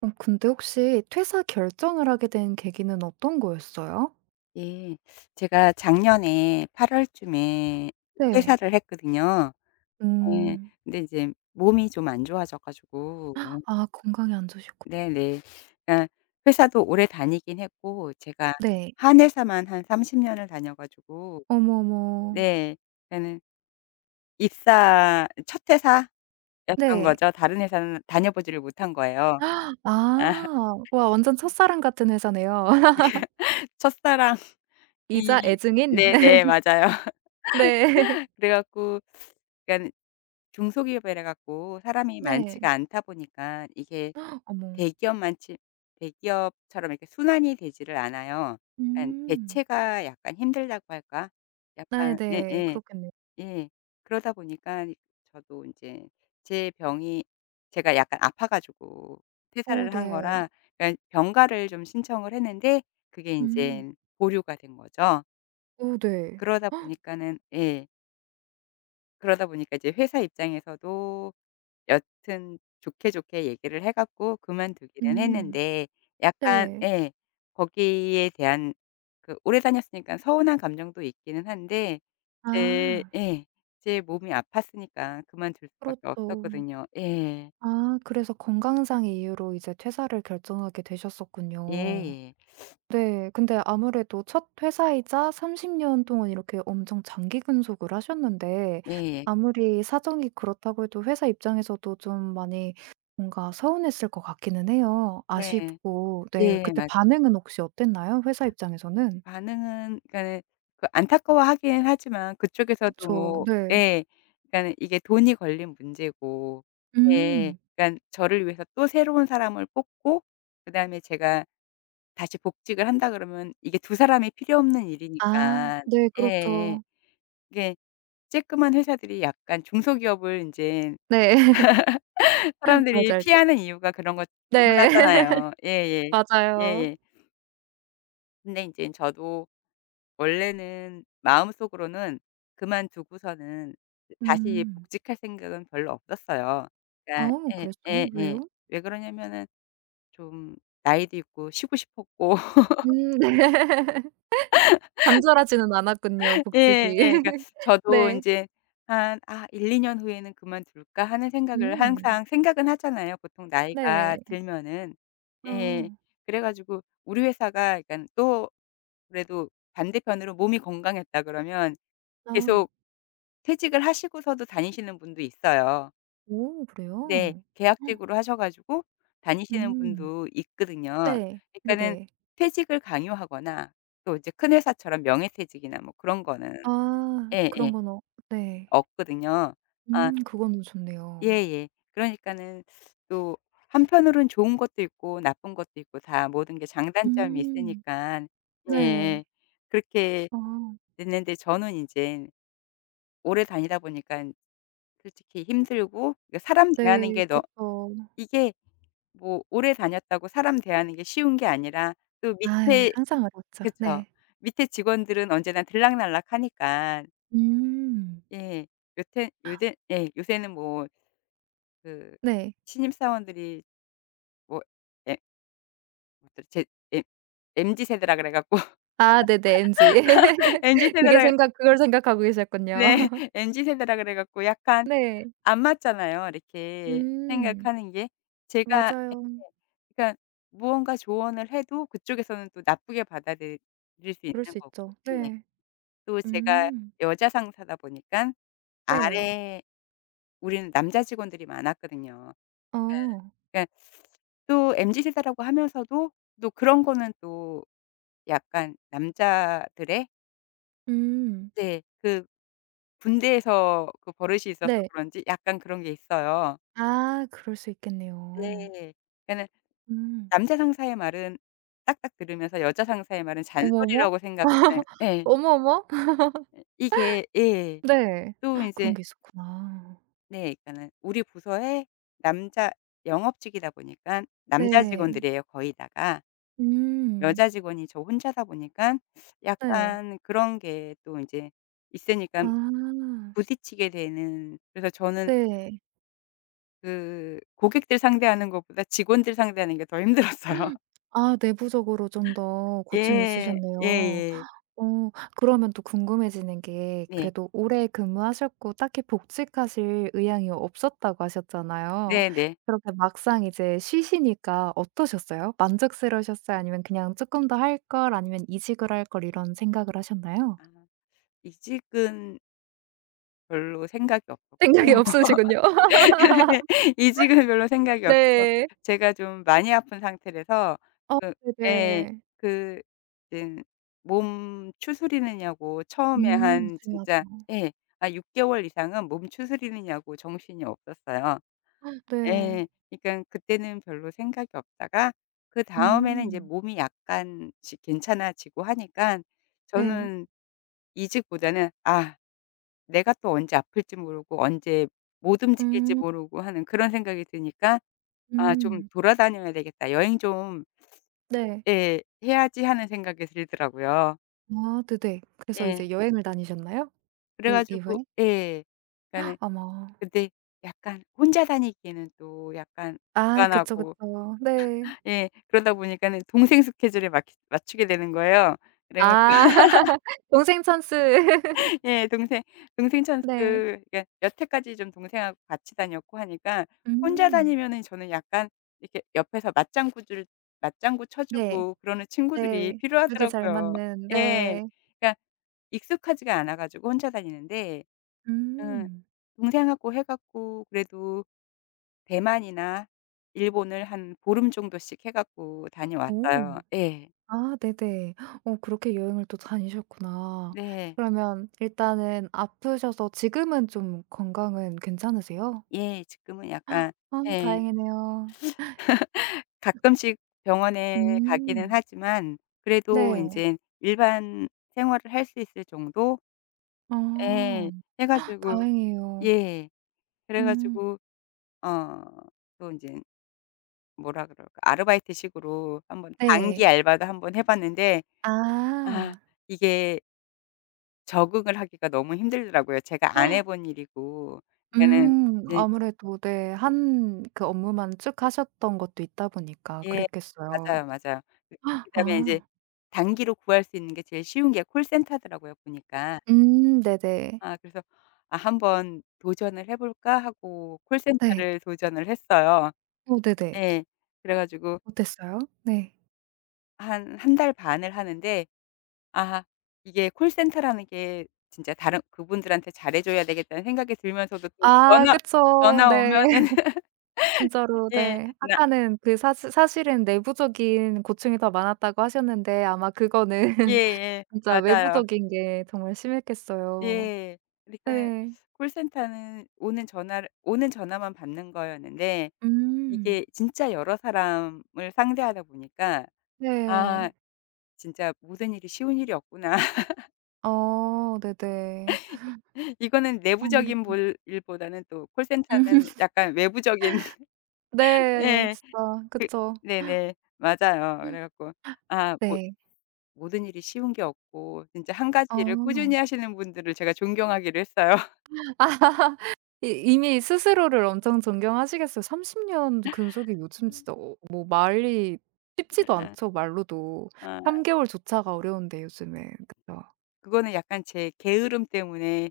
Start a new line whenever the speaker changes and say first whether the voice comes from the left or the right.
right: 어 근데 혹시 퇴사 결정을 하게 된 계기는 어떤 거였어요?
left: 예. 제가 작년에 8 월쯤에
right: 네.
left: 퇴사를 했거든요. 예.
right: 음.
left: 근데 이제 몸이 좀 안 좋아져 가지고
right: 아 건강이 안 좋으셨고
left: 네네. 그러니까 회사도 오래 다니긴 했고 제가
right: 네.
left: 한 회사만 한 30 년을 다녀 가지고
right: 어머, 어머.
left: 네. 그러니까는 입사 첫 회사였던
right: 네.
left: 거죠. 다른 회사는 다녀보지를 못한 거예요.
right: 아.
left: 아.
right: 와 완전 첫사랑 같은 회사네요.
left: 첫사랑이
right: 이자 애증인?
left: 네네. 맞아요.
right: 네.
left: 그래 갖고 그러니깐 중소기업이라 갖고 사람이
right: 네.
left: 많지가 않다 보니까 이게
right: 어머.
left: 대기업만치 대기업처럼 이렇게 순환이 되지를 않아요. 약간
right: 음.
left: 대체가 약간 힘들다고 할까? 약간 예예.
right: 네네.
left: 예.
right: 그렇겠네요.
left: 예. 그러다 보니까 저도 인제 제 병이 제가 약간 아파 가지고
right: 어
left: 퇴사를 한
right: 네.
left: 거라 그러니까 병가를 좀 신청을 했는데 그게
right: 음.
left: 인젠 보류가 된 거죠.
right: 어 네.
left: 그러다
right: 헉,
left: 보니까는 예. 그러다 보니까 이제 회사 입장에서도 여튼 좋게 얘기를 해 갖고 그만두기는
right: 음.
left: 했는데 약간
right: 네.
left: 예. 거기에 대한 그 오래 다녔으니까 서운한 감정도 있기는 한데 제
right: 아.
left: 예. 제 몸이 아팠으니까 그만둘 수밖에
right: 그렇죠.
left: 없었거든요. 예.
right: 아 그래서 건강상의 이유로 이제 퇴사를 결정하게
left: 예
right: 되셨었군요.
left: 예.
right: 네. 근데 아무래도 첫 회사이자 30년 동안 이렇게 엄청 장기 근속을 하셨는데
left: 예예.
right: 아무리 사정이 그렇다고 해도 회사 입장에서도 좀 많이 뭔가 서운했을 것 같기는 해요.
left: 네.
right: 아쉽고. 네.
left: 예
right: 그때
left: 맞아요.
right: 반응은 혹시 어땠나요? 회사 입장에서는?
left: 반응은 그러니까는 그 안타까워하긴 하지만 그쪽에서도
right: 그쵸.
left: 뭐
right: 네.
left: 예. 그러니까는 이게 돈이 걸린 문제고 예.
right: 음.
left: 그러니깐 저를 위해서 또 새로운 사람을 뽑고 그다음에 제가 다시 복직을 한다 그러면 이게 두 사람이 필요 없는
right: 아
left: 일이니까
right: 네
left: 예예.
right: 그렇죠.
left: 이게 쬐끄만 회사들이 약간 중소기업을 인제
right: 네.
left: 사람들이
right: 알죠, 알죠.
left: 피하는 이유가 그런 것 중
right: 네.
left: 하나잖아요. 예예.
right: 맞아요.
left: 예예. 근데 인제 저도 원래는 마음속으로는 그만두고서는 다시
right: 음.
left: 복직할 생각은 별로 없었어요. 그러니까
right: 아우
left: 예
right: 그랬어요?
left: 예 예.
right: 왜요?
left: 왜 그러냐면은 좀 나이도 있고 쉬고 싶었고
right: 네. 간절하지는 않았군요,
left: 예
right: 복직이.
left: 예. 그러니까 저도 이
right: 네.
left: 제 한 '아 1~2년 후에는 그만둘까?' 하는 생각을
right: 음.
left: 항상 생각은 하잖아요, 보통 나이가
right: 네.
left: 들면은.
right: 아.
left: 예. 그래 가지고 우리 회사가 그러니까 또 그래도 반대편으로 몸이 건강했다 그러면
right: 아.
left: 계속 퇴직을 하시고서도 다니시는 분도 있어요.
right: 오
left: 근데
right: 그래요?
left: 계약직으로 하셔 가지고 다니시는
right: 음.
left: 분도 있거든요.
right: 네.
left: 그러니까는
right: 네네.
left: 퇴직을 강요하거나 또 이제 큰 회사처럼 명예퇴직이나 뭐 그런 거는
right: 아 그런
left: 예예
right: 건 어 네.
left: 없거든요. 아
right: 그거는 좋네요.
left: 예예. 그러니까는 또 한편으로는 좋은 것도 있고 나쁜 것도 있고 다 모든 게 장단점이
right: 음.
left: 있으니깐
right: 네.
left: 예예. 그렇게
right: 아
left: 됐는데 저는 인젠 오래 다니다 보니깐 솔직히 힘들고 그 사람
right: 네.
left: 대하는 게너
right: 그쵸.
left: 이게 뭐 오래 다녔다고 사람 대하는 게 쉬운 게 아니라 또
right: 아이
left: 밑에
right: 항상 어렵죠.
left: 그쵸.
right: 네.
left: 밑에 직원들은 언제나 들락날락하니까.
right: 음.
left: 예. 요태 요새 예 요새는 뭐 그
right: 네.
left: 신입 사원들이 뭐 예 뭐더라 제 예 MZ세대라 그래 갖고
right: 아 네네. MG. 그게
left: MZ세대라
right: 생각 그걸 생각하고 계셨군요.
left: 네 MZ세대라 그래 갖고 약간
right: 네.
left: 안 맞잖아요. 이렇게
right: 음.
left: 생각하는 게. 제가 예
right: 맞아요.
left: 그러니까 무언가 조언을 해도 그쪽에서는 또 나쁘게 받아들일 수
right: 그럴
left: 있는
right: 수
left: 거고
right: 있죠.
left: 예.
right: 네.
left: 또 제가
right: 음.
left: 여자 상사다 보니깐
right: 네.
left: 아래 우리는 남자 직원들이 많았거든요.
right: 어.
left: 그러니까 또 MZ 세대라고 하면서도 또 그런 거는 또 약간 남자들의
right: 음.
left: 네 그 군대에서 그 버릇이 있어서
right: 네.
left: 그런지 약간 그런 게 있어요.
right: 아 그럴 수 있겠네요.
left: 네. 그러니까는
right: 음.
left: 남자 상사의 말은 딱딱 들으면서 여자 상사의 말은
right: 어머, 어머.
left: 잔소리라고 생각하는 예.
right: 어머, 어머.
left: 이게 예.
right: 네.
left: 또
right: 그런
left: 인제
right: 게 있었구나.
left: 네 그러니까는 우리 부서에 남자 영업직이다 보니깐 남자
right: 네.
left: 직원들이에요 거의 다가.
right: 음.
left: 여자 직원이 저 혼자다 보니깐
right: 네.
left: 약간 그런 게 또 인제 있으니깐
right: 아.
left: 부딪히게 되는 그래서 저는
right: 네.
left: 그 고객들 상대하는 것보다 직원들 상대하는 게 더 힘들었어요.
right: 아 내부적으로 좀 더 고충이
left: 예.
right: 있으셨네요.
left: 예예.
right: 어 그러면 또 궁금해지는 게
left: 네.
right: 그래도 오래 근무하셨고 딱히 복직하실 의향이 없었다고 하셨잖아요.
left: 네네.
right: 그렇게 막상 이제 쉬시니까 어떠셨어요? 만족스러우셨어요? 아니면 그냥 조금 더 할 걸.' 아니면 '이직을 할 걸.' 이런 생각을 하셨나요?
left: 아. 이직은 별로 생각이 없었고
right: 생각이 없으시군요.
left: 이직은 별로 생각이 없어서
right: 네.
left: 제가 좀 많이 아픈 상태라서
right: 어
left: 그 예.
right: 네네.
left: 그 이제 몸 추스리느냐고 처음에 한 진짜
right: 중요하죠.
left: 예. 아6 개월 이상은 몸 추스리느냐고 정신이 없었어요.
right: 네.
left: 예. 그러니까 그때는 별로 생각이 없다가 그다음에는 이제
right: 음.
left: 몸이 약간씩 괜찮아지고 하니까
right: 네.
left: 저는 이직보다는 '아 내가 또 언제 아플지 모르고 언제 못 움직일지
right: 음
left: 모르고 하는 그런 생각이 드니까 '아 좀
right: 음.
left: 돌아다녀야 되겠다. 여행 좀
right: 네.
left: 예 해야지.' 하는 생각이 들더라고요.
right: 아 네네. 그래서
left: 예.
right: 이제 여행을 다니셨나요?
left: 그래
right: 그 이후에?
left: 가지고 예. 그러니까는
right: 아마.
left: 근데 약간 혼자 다니기에는 또 약간
right: 아 그쵸,
left: 불안하고
right: 그쵸. 네.
left: 예 그러다 보니까는 동생 스케줄에 맞추게 되는 거예요. 그래
right: 아. 동생 찬스.
left: 예. 동생 찬스
right: 네.
left: 그러니까 여태까지 좀 동생하고 같이 다녔고 하니까 혼자
right: 음.
left: 다니면은 저는 약간 이렇게 옆에서 맞장구 쳐
right: 네.
left: 주고 그러는 친구들이
right: 네. 죽이 잘
left: 필요하더라고요.
right: 맞는
left: 예.
right: 네.
left: 그러니까 익숙하지가 않아 가지고 혼자 다니는데 음
right: 음.
left: 동생하고 해 갖고 그래도 대만이나 일본을 한 보름 정도씩 해 갖고
right: 오.
left: 다녀왔어요. 예.
right: 아 네네. 어 그렇게 여행을 또 다니셨구나.
left: 네.
right: 그러면 일단은 아프셔서 지금은 좀 건강은 괜찮으세요?
left: 예. 지금은 약간
right: 아
left: 예.
right: 다행이네요.
left: 가끔씩 병원에 가기는
right: 음.
left: 하지만 그래도
right: 네.
left: 인제 일반 생활을 할 수 있을 정도
right: 아
left: 예. 해 가지고
right: 다행이에요.
left: 예. 그래
right: 음.
left: 가지고 어 또 인제 뭐라 그럴까 아르바이트식으로 한번 단기
right: 네.
left: 알바도 한번 해 봤는데
right: 아.
left: 아 이게 적응을 하기가 너무 힘들더라고요. 제가 안 해본 일이고. 그러니까는
right: 음.
left: 네
right: 아무래도 네.
left: 예
right: 한 그 업무만 쭉 하셨던 것도 있다 보니까
left: 예.
right: 그랬겠어요.
left: 맞아요, 맞아요. 그
right: 헉,
left: 그다음에 인제
right: 아.
left: 단기로 구할 수 있는 게 제일 쉬운 게 콜센터더라고요 보니까.
right: 네네.
left: 아 그래서 '아 한번 도전을 해 볼까?' 하고
right: 네.
left: 콜센터를 도전을 했어요.
right: 어 네네.
left: 예. 그래 가지고
right: 어땠어요? 네.
left: 한 달 반을 하는데 아 이게 콜센터라는 게 진짜 다른 그분들한테 잘해 줘야 되겠다는 생각이 들면서도 또
right: 아
left: 전화
right: 그쵸. 네.
left: 오면은
right: 진짜로
left: 예.
right: 네.
left: 나
right: 아까는 그 사실 사실은 내부적인 고충이 더 많았다고 하셨는데 아마 그거는
left: 예예.
right: 진짜
left: 맞아요.
right: 외부적인 게 정말 심했겠어요.
left: 예. 그러니까는
right: 네.
left: 콜센터는 오는 전화만 받는 거였는데
right: 음.
left: 이게 진짜 여러 사람을 상대하다 보니까 아
right: 네.
left: 진짜 모든 일이 쉬운 일이 없구나.
right: 어 네네.
left: 이거는 내부적인
right: 아무래도
left: 볼 일보다는 또
right: 음.
left: 콜센터는 약간 외부적인
right: 네.
left: 예.
right: 진짜
left: 그
right: 그쵸.
left: 네네. 맞아요. 그래 갖고 아 모
right: 네.
left: 모든 일이 쉬운 게 없고 진짜 한 가지 일을 꾸준히
right: 어.
left: 하시는 분들을 제가 존경하기로 했어요.
right: 이 이미 스스로를 엄청 존경하시겠어요. 30년 근속이 요즘 진짜 어 뭐 말이 쉽지도 않죠
left: 아
right: 말로도.
left: 아
right: 3 개월조차가 어려운데 요즘에. 그쵸.
left: 그거는 약간 제 게으름 때문에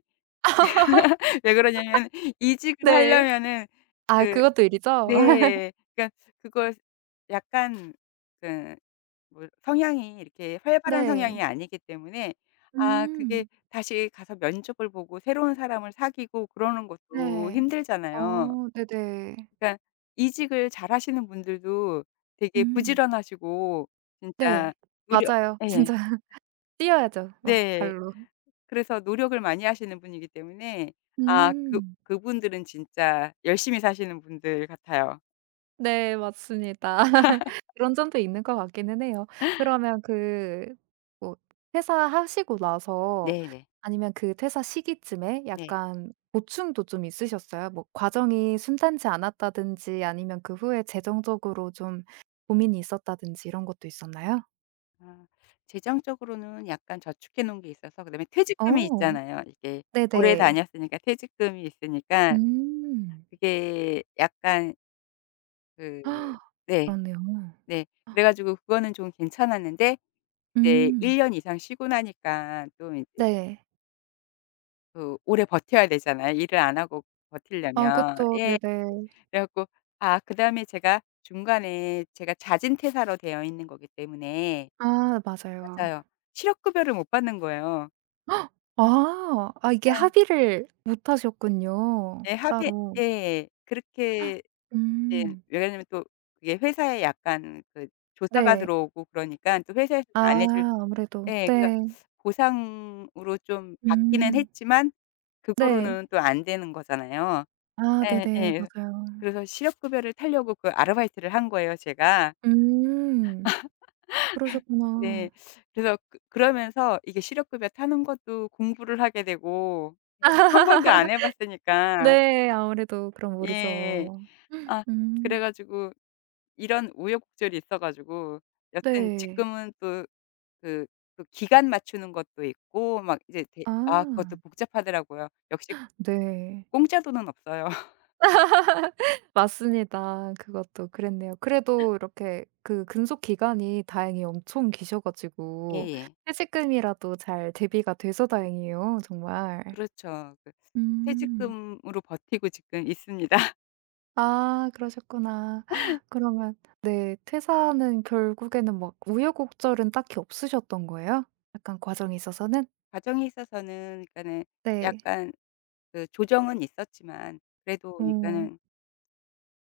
left: 왜 그러냐면 이직을
right: 네.
left: 하려면은
right: 아
left: 그
right: 그것도 일이죠?
left: 네. 그러니까 그걸 약간 그 뭐 성향이 이렇게 활발한
right: 네.
left: 성향이 아니기 때문에 아 그게
right: 음.
left: 다시 가서 면접을 보고 새로운 사람을 사귀고 그러는 것도
right: 네.
left: 힘들잖아요.
right: 어 네네.
left: 그러니까 이직을 잘하시는 분들도 되게
right: 음.
left: 부지런하시고
right: 네.
left: 진짜 노력
right: 맞아요.
left: 예.
right: 진짜 뛰어야죠 막
left: 네.
right: 발로.
left: 그래서 노력을 많이 하시는 분이기 때문에 아
right: 음.
left: 그분들은 진짜 열심히 사시는 분들 같아요.
right: 네 맞습니다. 그런 점도 있는 것 같기는 해요. 그러면 그 뭐 퇴사하시고 나서
left: 네네.
right: 아니면 그 퇴사 시기쯤에
left: 네.
right: 약간 보충도 좀 있으셨어요? 뭐 과정이 순탄치 않았다든지 아니면 그 후에 재정적으로 좀 고민이 있었다든지 이런 것도 있었나요?
left: 아. 재정적으로는 약간 저축해 놓은 게 있어서 그다음에 퇴직금이
right: 어
left: 있잖아요. 이게 오래
right: 네네.
left: 다녔으니까 퇴직금이 있으니까
right: 음.
left: 그게 약간 그
right: 아,
left: 네.
right: 그렇네요.
left: 네. 그래 가지고 그거는 좀 괜찮았는데 이제
right: 음.
left: 1 년 이상 쉬고 나니까 또 이제
right: 네.
left: 그 오래 버텨야 되잖아요, 일을 안 하고
right: 아
left: 버티려면.
right: 그쵸.
left: 예.
right: 네네.
left: 그래 갖고 아 그다음에 제가 중간에 제가 자진 퇴사로 되어 있는 거기 때문에
right: 아 맞아요.
left: 맞아요. 실업급여를 못 받는 거예요.
right: 아. 아 이게 합의를 못 하셨군요,
left: 네. 합의
right: 따로.
left: 예. 그렇게 이
right: 음.
left: 왜냐면 또 그게 회사에 약간 그 조사가
right: 네.
left: 들어오고 그러니까 또
right: 아
left: 회사에서는 안해줄
right: 아무래도.
left: 예. 그러니까
right: 네.
left: 보상으로 좀 받기는
right: 음.
left: 했지만
right: 네.
left: 그거로는 또 안 되는 거잖아요.
right: 아
left: 예
right: 네네.
left: 예.
right: 맞아요.
left: 그래서 실업급여를 타려고 그 아르바이트를 한 거예요 제가.
right: 음.
left: 네.
right: 그러셨구나.
left: 그래서 그 그러면서 이게 실업급여 타는 것도 공부를 하게 되고 예. 한 번도 안 해 봤으니까.
right: 네. 아무래도 그럼
left: 예.
right: 모르죠.
left: 아 그래
right: 음.
left: 가지고 이런 우여곡절이 있어 가지고 여튼
right: 네.
left: 지금은 또 그 그 기간 맞추는 것도 있고 막 이제 대,
right: 아.
left: 아 그것도 복잡하더라고요. 역시
right: 네.
left: 공짜 돈은 없어요.
right: 맞습니다. 그것도 그랬네요. 그래도 이렇게 그 근속 기간이 다행히 엄청 기셔 가지고
left: 예예.
right: 퇴직금이라도 잘 대비가 돼서 다행이에요 정말.
left: 그렇죠. 그
right: 음.
left: 퇴직금으로 버티고 지금 있습니다.
right: 아 그러셨구나. 그러면 네 퇴사는 결국에는 막 우여곡절은 딱히 없으셨던 거예요? 약간 과정에 있어서는?
left: 가정에 있어서는 그러니까는
right: 네.
left: 약간 그 조정은 있었지만 그래도
right: 오.
left: 그러니까는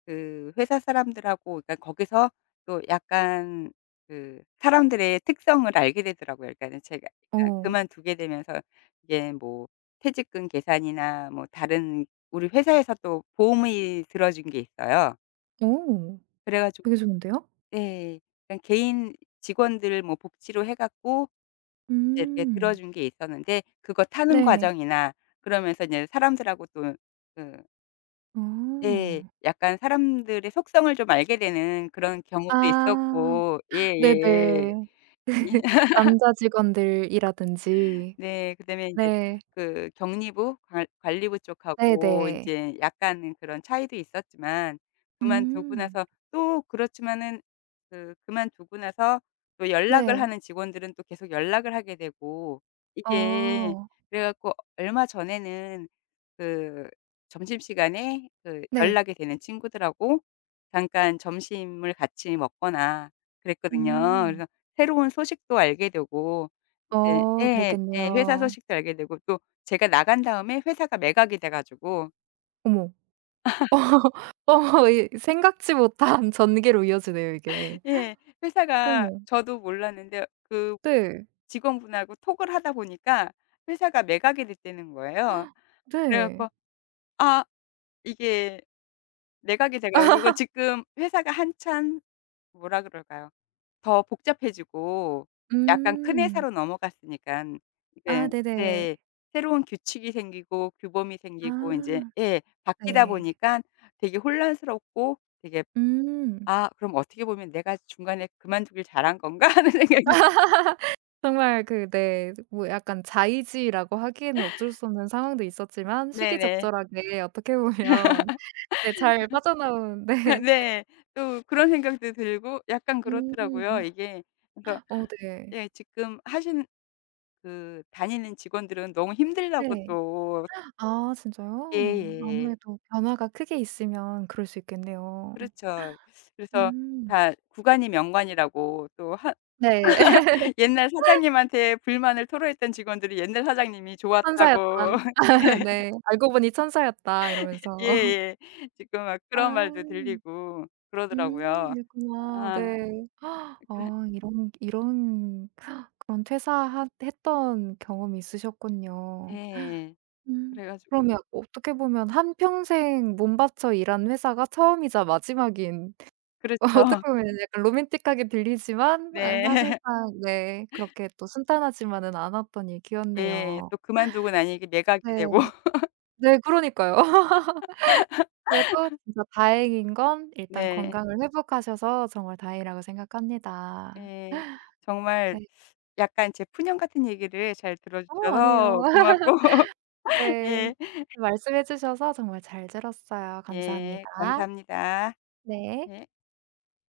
left: 그 회사 사람들하고 그러니까 거기서 또 약간 그 사람들의 특성을 알게 되더라고요. 그러니까는 제가 그러니까
right: 오.
left: 그만두게 되면서 이게 뭐 퇴직금 계산이나 뭐 다른 우리 회사에서 또 보험이 들어준 게 있어요.
right: 오.
left: 그래 가지고
right: 되게 좋은데요?
left: 네. 그냥 개인 직원들 뭐 복지로 해 갖고 이제 이렇게
right: 음.
left: 들어준 게 있었는데 그거 타는
right: 네.
left: 과정이나 그러면서 이제 사람들하고 또그 예.
right: 오.
left: 약간 사람들의 속성을 좀 알게 되는 그런 경우도
right: 아.
left: 있었고 예예.
right: 네네. 남자 직원들이라든지.
left: 네. 그다음에 인제
right: 네.
left: 그 격리부 관 관리부 쪽하고
right: 네네.
left: 인제 약간은 그런 차이도 있었지만 그만두고
right: 음.
left: 나서 또 그렇지만은 그만두고 나서 또 연락을
right: 네.
left: 하는 직원들은 또 계속 연락을 하게 되고 이게
right: 어.
left: 그래 갖고 얼마 전에는 그 점심시간에 그
right: 네.
left: 연락이 되는 친구들하고 잠깐 점심을 같이 먹거나 그랬거든요.
right: 음.
left: 그래서 새로운 소식도 알게 되고 네.
right: 어
left: 예. 예. 회사
right: 그랬겠네요.
left: 소식도 알게 되고 또 제가 나간 다음에 회사가 매각이 돼 가지고
right: 어머. 어 이 생각지 못한 전개로 이어지네요 이게.
left: 예 회사가
right: 어머.
left: 저도 몰랐는데 그
right: 네.
left: 직원분하고 톡을 하다 보니까 회사가 매각이 됐다는 거예요. 그래
right: 네.
left: 갖고 아 이게 매각이 돼 가지고 지금 회사가 한참 뭐라 그럴까요? 더 복잡해지고 약간 큰
right: 음.
left: 회사로 넘어갔으니까 이
right: 아
left: 제
right: 네네.
left: 네. 새로운 규칙이 생기고 규범이 생기고 인제
right: 아.
left: 예. 바뀌다
right: 네.
left: 보니까 되게 혼란스럽고 되게
right: 음.
left: '아 그럼 어떻게 보면 내가 중간에 그만두길 잘한 건가?' 하는 생각이
right: 정말 그 네 뭐 약간 자의지라고 하기에는 어쩔 수 없는 상황도 있었지만
left: 네네.
right: 시기적절하게 어떻게 보면 네. 잘 빠져나온 네.
left: 네. 또 그런 생각도 들고 약간 그렇더라고요
right: 음.
left: 이게. 그래서
right: 어 네.
left: 예 지금 하신 그 다니는 직원들은 너무 힘들다고
right: 네.
left: 또
right: 아 진짜요?
left: 예예.
right: 아무래도 변화가 크게 있으면 그럴 수 있겠네요.
left: 그렇죠. 그래서
right: 음.
left: 다 구간이 명관이라고 또 하
right: 네.
left: 옛날 사장님한테 불만을 토로했던 직원들이 옛날 사장님이 좋았다고
right: '천사였다.' 네. '알고 보니 천사였다.' 이러면서.
left: 예예. 지금 막
right: 아.
left: 그런 말도 들리고
right: 음.
left: 그러더라고요.
right: 그랬구나.
left: 아
right: 네.
left: 그래
right: 아 이런 이런 그런 퇴사하 했던 경험이 있으셨군요.
left: 예.
right: 음.
left: 그래 가지고
right: 그러면 어떻게 보면 한평생 몸 바쳐 일한 회사가 처음이자 마지막인 어떻게
left: 그렇죠.
right: 보면 약간 로맨틱하게 들리지만 아
left: 네.
right: 사실상 네 그렇게 또 순탄하지만은 않았던
left: 예.
right: 얘기였네요.
left: 또 그만두고 나니 이게
right: 네.
left: 매각이 되고
right: 네 그러니까요. 그래도 진짜 다행인 건 일단
left: 네.
right: 건강을 회복하셔서 정말 다행이라고 생각합니다.
left: 예. 정말
right: 네.
left: 약간 제 푸념 같은 얘기를 잘 들어
right: 어 아니에요.
left: 주셔서 고맙고
right: 네.
left: 예.
right: 렇게 말씀해 주셔서 정말 잘 들었어요.
left: 예.
right: 감사합니다.
left: 감사합니다.
right: 네.
left: 예.